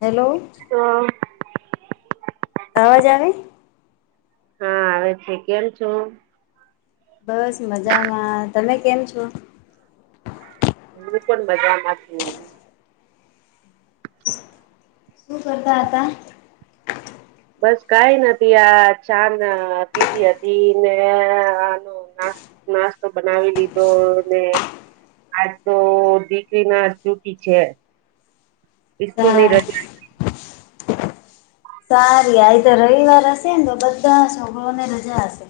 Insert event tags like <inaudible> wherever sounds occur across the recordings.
Hello. હા. અવાજ આવે. હા આવે છે કેમ છો? બસ મજામાં તમે કેમ છો? હું બી પણ મજા માં છું. <inaudible> શું કરતા હતા? બસ કઈ નથી આ ચા ને પીધી હતી ને આનો ના નાસ્તો બનાવી લીધો ને. આજ તો દીકરી ના છુંટી છે ઈસ્કુલ ની સા રજા સારી આજે તો રવિવાર હશે ને તો બધા સમો ને રજા હશે.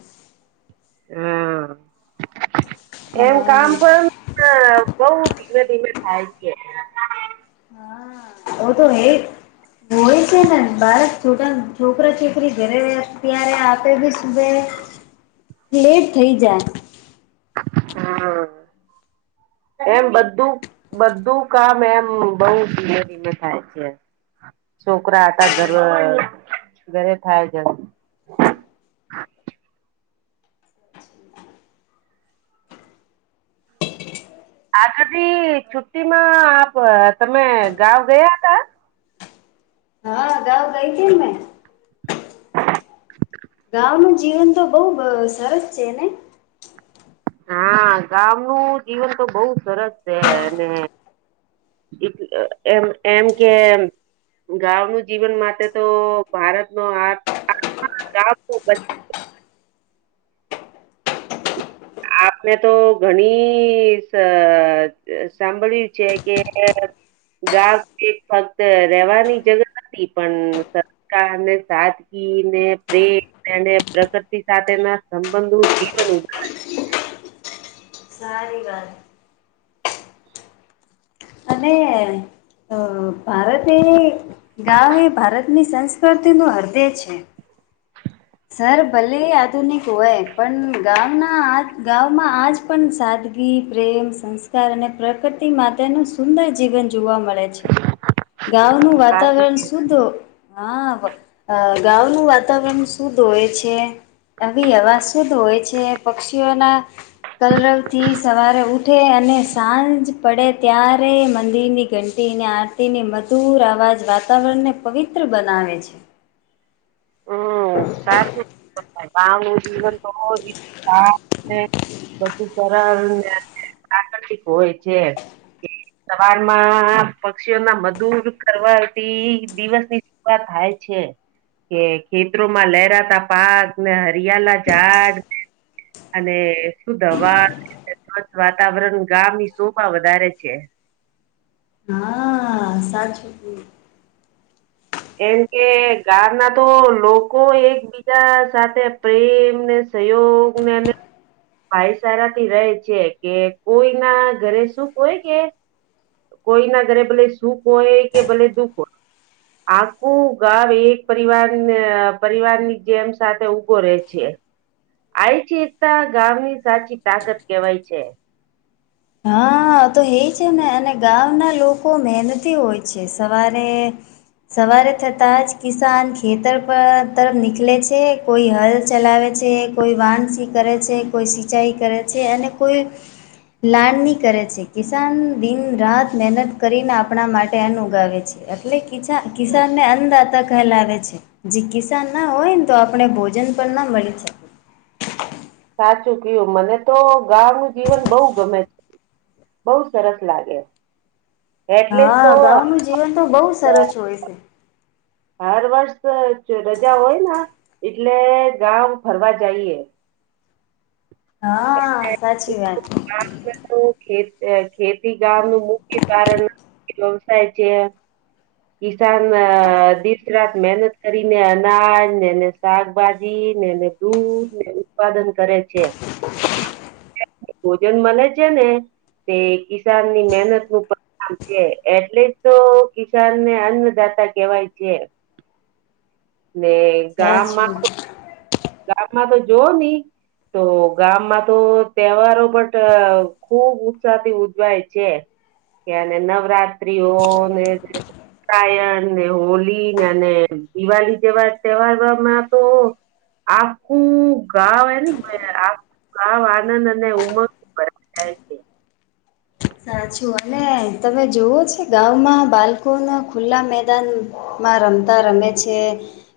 એ એમ કામ હા પણ ક બહુ ધીમે ધીમે થાય છે. હા આવજો ને. હોય છે ને બાળક છોટા છોકરા છોકરી ઘરે ત્યારે આપે બી હવે લેટ થઈ જાય. હા <inaudible> એમ બધું બધું કામ એમ બઉ ધીમે ધીમે થાય છે. છોકરા હતા ગર્વ ઘરે થાય જે. આજધી છુટ્ટી માં આપ તમે ગાંવ ગયા હતા હા ગાંવ ગઈ હતી મેં. <inaudible> ગાંવ નુ જીવન તો બહુ બ સરસ છે ને હા ગાવ નું જીવન તો બહુ સરસ છે અને એમ એમ કે ગાવ નું જીવન માટે તો ભારત નો આ <unintelligible> આપને તો ઘણી સ સાંભળ્યું છીએ કે ગાવ <unintelligible> ફક્ત રેવાની જરૂર નથી પણ સા <unintelligible> ને સાદગી ને પ્રેમ અને પ્રકતિ સાથે ના સંબંધુ જીવન <unintelligible> સારી વાત. અને અ ભારત એ ગાવ ને ભારતની સંસ્કૃતિનું હૃદય છે. શહેર ભલે આધુનિક હોય પણ ગામના આત ગામમાં આજ પણ સાદગી પ્રેમ સંસ્કાર અને પ્રકૃતિ માટેનું સુંદર જીવન જોવા મળે છે. ગાવનું સાચું વાતાવરણ કે શુદ્ધ હા વ અ ગાવનું વાતાવરણ શું શુદ્ધ હોય છે આવી હવા શુદ્ હોય છે પક્ષીઓના કલરવથી સવારે ઉઠે અને સાંજ પડે ત્યારે મંદિરની ઘં ટીની આરતીની મધુર અવાજ વાતાવરણને પવિત્ર બનાવે છે. હમ્મ સાચું કીધું છે <unintelligible> બધું સરળ ને પ્રાકૃતિક હોય છે. સવારમાં પક્ષીઓ ના મધુર કરવાથી દિવસની <unintelligible> થાય છે. કે ખેતરોમાં લહેરાતા પાક ને હરિયાલા ઝાડ અને શું દવા <unintelligible> વાતાવરણ ગામ શુભા વધારે છે. હા સાચું. કેમ કે ગામ ના તો લોકો એક બીજા સાથે પ્રેમ ને સહયોગ ને અને ભાઈ ચારા થી રહે છે કે કોઈ ના ઘરે સુખ કોય કે કોઈના ઘરે ભલે સુક હોય કે ભલે દુઃખ હોય. આખું ગાવ એક પરિવારને પરિવાર ની જેમ સાથે ઊભો રહેે છે. આઇ ચેતા ગામની સાચી તાકત કેવાય છે. હા તો હે છે ને અને ગાવના લોકો મેનતી હોય છે સવારે સવારે થતાં જ કિસાન ખેતર પર તરફ નીકલે છે. કોઈ હલ ચલાવે છે કોઈ વાનસી કરે છે કોઈ સિંચાાઈ કરે છે અને કોઈ લાણની કરે છે કિસાન દિન રાત મેનત કરીને આપણા માટે અન્ન ઉગાવે છે. એટલે કિચા કિસાનને અન્નદાતા કહેલાવે છે. જે કિસાન ના હોય ને તો આપણે ભોજન પન ના મળે છે. સાચું કીયું મને તો ગાવ નું જીવન બહુ ગમે છે. બઉ સરસ લાગે. એટલે હા જ તો ગાવા નું જીવન તો બહુ સરસ હોય છે. હર વર્ષ તો રજા હોય ના. એટલે ગામ ફરવા જાઈએ. હઆ. સાચી વાત. હું ખેત અ ખેતી ગામ નું મુખ્ય કારણ <unintelligible> થાય છે કિસાન અ દીસ રાત મહેનત કરીને અનાજ ને એને શાકભાજી ને એને દૂધ ને ઉત્પાદન કરે છે. <inaudible> ભોજન મલે છે ને તે કિસાન ની મહેનત નું પા આમ છે એટલે જ તો કિસાન ને અન્નદાતા કેવાય છે. <inaudible> ને હાચુ ગામમાં ગામમાં તો જો ની તો ગામમાં તો તહેવારો બટ ખુબ ઉત્સાહ થી ઉજવાય છે. ક્યારે નવરાત્રીઓ ને ટાયર ને હોલી અને દિવાળી જેવા તહેવારોમાં તો આખું ગાવ એને આખું ગાવ આનંદ અને ઉમંગ ભરાઈ જાય છે. સાચું અને તમે જુઓ છે ગામમાં બાલકોના ખુલ્લા મેદાન માં રમતા રમે છે.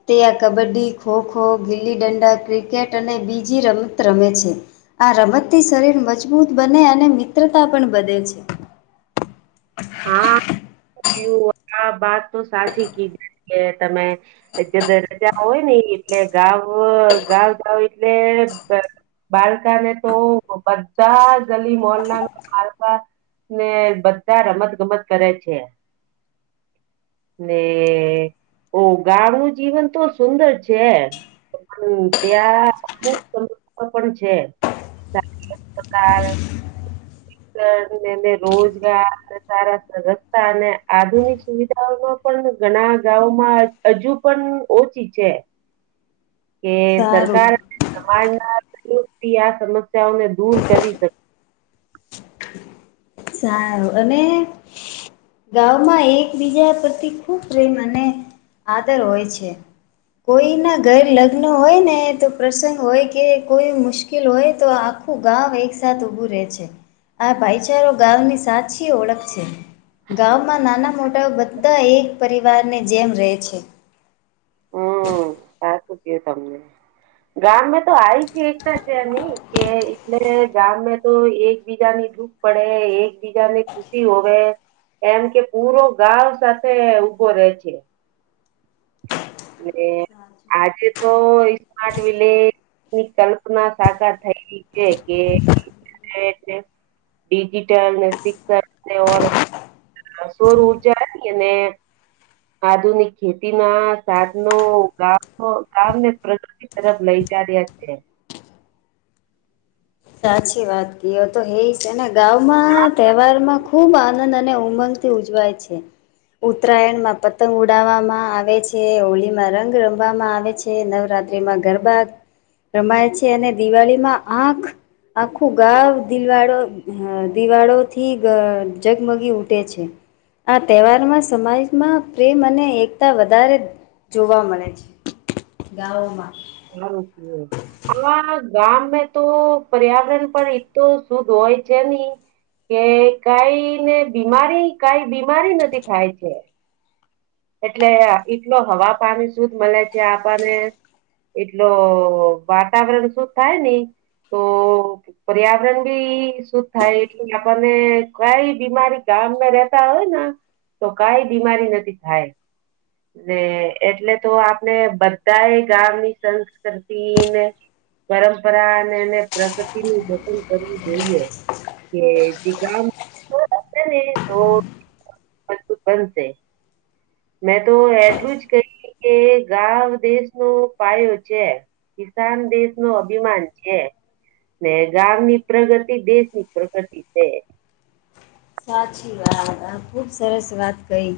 તે આ કબડ્ડી ખોખો ગીલી ડંડા ક્રિકેટ અને બીજી રમત રમે છે. આ રમતથી શરીર મજબૂત બને અને મિત્રતા પણ બધે છે. હા આ વાત તો સાચી કીધી છે તમે અત્યારે દરજા હોય ને એટલે <unintelligible> જાય એટલે બાળકાને તો બધા ગલી મોલ ના બાળક ને બધા રમત ગમત કરે છે. ને ઓ ગામનું જીવન તો સુંદર છે ત્યાં અમુક સમ પણ છે હા. <unintelligible> રોજગાર સારા રસ્તા અને આધુનિક સુવિધાઓમાં પણ ઘણા ગાવો માં હજુ પણ ઓછી છે. કે સારું સરકાર સમાજ ના ડૂબતી આ સમસ્યાઓને દૂર કરી શકે સારું અને ગામમાં એકબીજા પરથી ખૂબ પ્રેમ અને આદર હોય છે કોઈના ઘર લગ્ન હોય ને તો પ્રસંગ હોય કે કોઈ મુશ્કે મુશ્કેલ હોય તો આખું ગામ એકસાથ ઉભું રહે છે આ ભાઈ અત્યારો ગામની સાચી ઓળખ છે. ગામમાં નાના મોટા બધા એક પરિવારની જેમ રહે છે. હમ્મ સાચું કયુ તમે ગામં તો આવી છે એકતા છેની કે એટલે ગામ તો એકબીજાની ધું પડે એકબીજા ને ખુશી હોવે એમ કે પૂરો ગાવ સાથે ઊભો રહેે છે. <unintelligible> આજે તો સ્માર્ટ વિલેજ ની કલ્પના સાકાર થઈ જે કે તે ડિજિટલ સિક્સર એવો <unintelligible> સોર ઉર્જા હતી અને આધુનિક ખેતી ના સાત નુ ગામ ગામને પ્રગૃતિ તરફ લઈ જા રહ્યા છે સાચી વાત કીએ તો એ છે ને ગામમાં તહેવારમાં ખુબ આનંદ અને ઉમંગ થી ઉજવાય છે ઉત્તરાયણ માં પતંગ ઉડાવવામાં આવે છે હોળીમાં રંગ રમવામાં આવે છે ને નવરાત્રીમાં ગરબા રમાય છે અને દિવાળીમાં આંખ આખું ગા દિલવાળો અ દિવાળો થી જગમગી ઉઠે છે આ તહેવારમાં સમાજમાં પ્રેમ અને એકતા વધારે જોવા મળે છે ગાવોમાં <unintelligible> ગામમે તો પર્યાવરણ પણ એ તો શુદ્ધ હોય છે નહી કે કઈ ને બીમારી કઈ બીમારી નથી થાય છે. એટલે એટલો હવા પાણી સુધ મળે છે આપણને એટલો વાતાવરણ શું થાય ને એ તો પર્યાવરણ બી સુદ થાય, એટલે આપણને કઈ બીમારી ગામને રેતા હોય ને તો કઈ બીમારી નથી થાય. ને એટલે તો આપણે બધા એ ગામની સંસ્કૃતિને પરંપરા અને એને પ્રકૃતિનું જતન કરવું જોઈએ. કે જે ગામ <unintelligible> બનશે મેં તો એટલું જ કહી કે ગાવ દેશ નો પાયો છે. કિસાન દેશ નો અભિમાન છે. ને ગામની પ્રગતિ, દેશ ની પ્રગતિ છે. સાચી વાત, આ ખૂબ સરસ વાત કહી.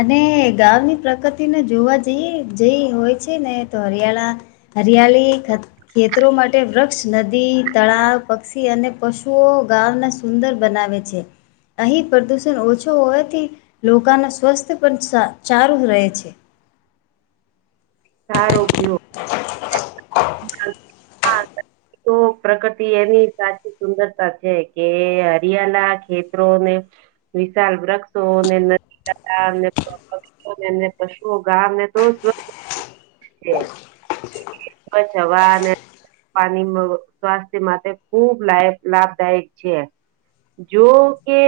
અને ગાવની પ્રકૃતિને જોવા જઈએ જેઈ હોય છે, ને તો હરિયાળા હરિયાલી ખ ખેતરો માટે વૃક્ષ, નદી, તળાવ, પક્ષી અને પશુઓ ગાવાના સુંદર બનાવેે છે. અહીં પ્રદુષણ ઓછો હોવાથી, લોકાના સ્વાસ્થ્ય પણ સા ચારું રહે છે. સારુ કયું. હ હા <unintelligible> <inaudible> તો પ્રકૃતિ એની સાચી સુંદરતા છે, કે હરિયાલા ખેતરોને વિશાલ વૃક્ષો ને નદી <unintelligible> પશુઓ ગામને તો <unintelligible> બજ હવાને પાણી મ સ્વાસ્થ્ય માટે ખુબ લાયક લાભદાયક છે. જો કે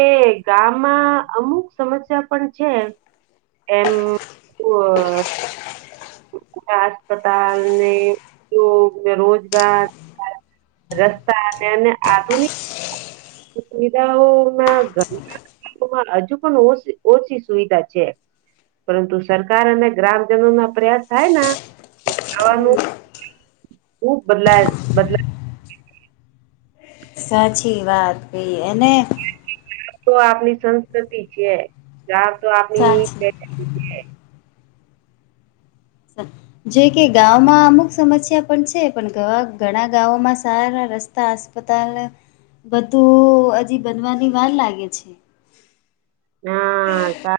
ગામમાં અમુક સમસ્યા પણ છે. એમ ઓ અ આસ્પતાલ ને એ ઉધ્યોગ, રોજગાર, રસ્તા તેને આધુનિક સુવિધાઓ માં ઘણી હજુ પણ ઓસી ઓછી સુવિધા છે. પરંતુ સરકાર અને ગ્રામજનો ના પ્રયાસ થાયના, ખાવાનું ખુબ બદલાય બદલા સાચી વાત કઈ, એને તો આપની સંસ્કૃતિ છે, જા તો આપની પ સાચી <unintelligible> જો કે ગામમાં અમુક સમસ્યા પણ છે, પણ ધઅ ઘણા ગામોમાં સારા રસ્ત તા અસ્પતાલને બધું હજી બનવાની વાર લાગે છે. હા સા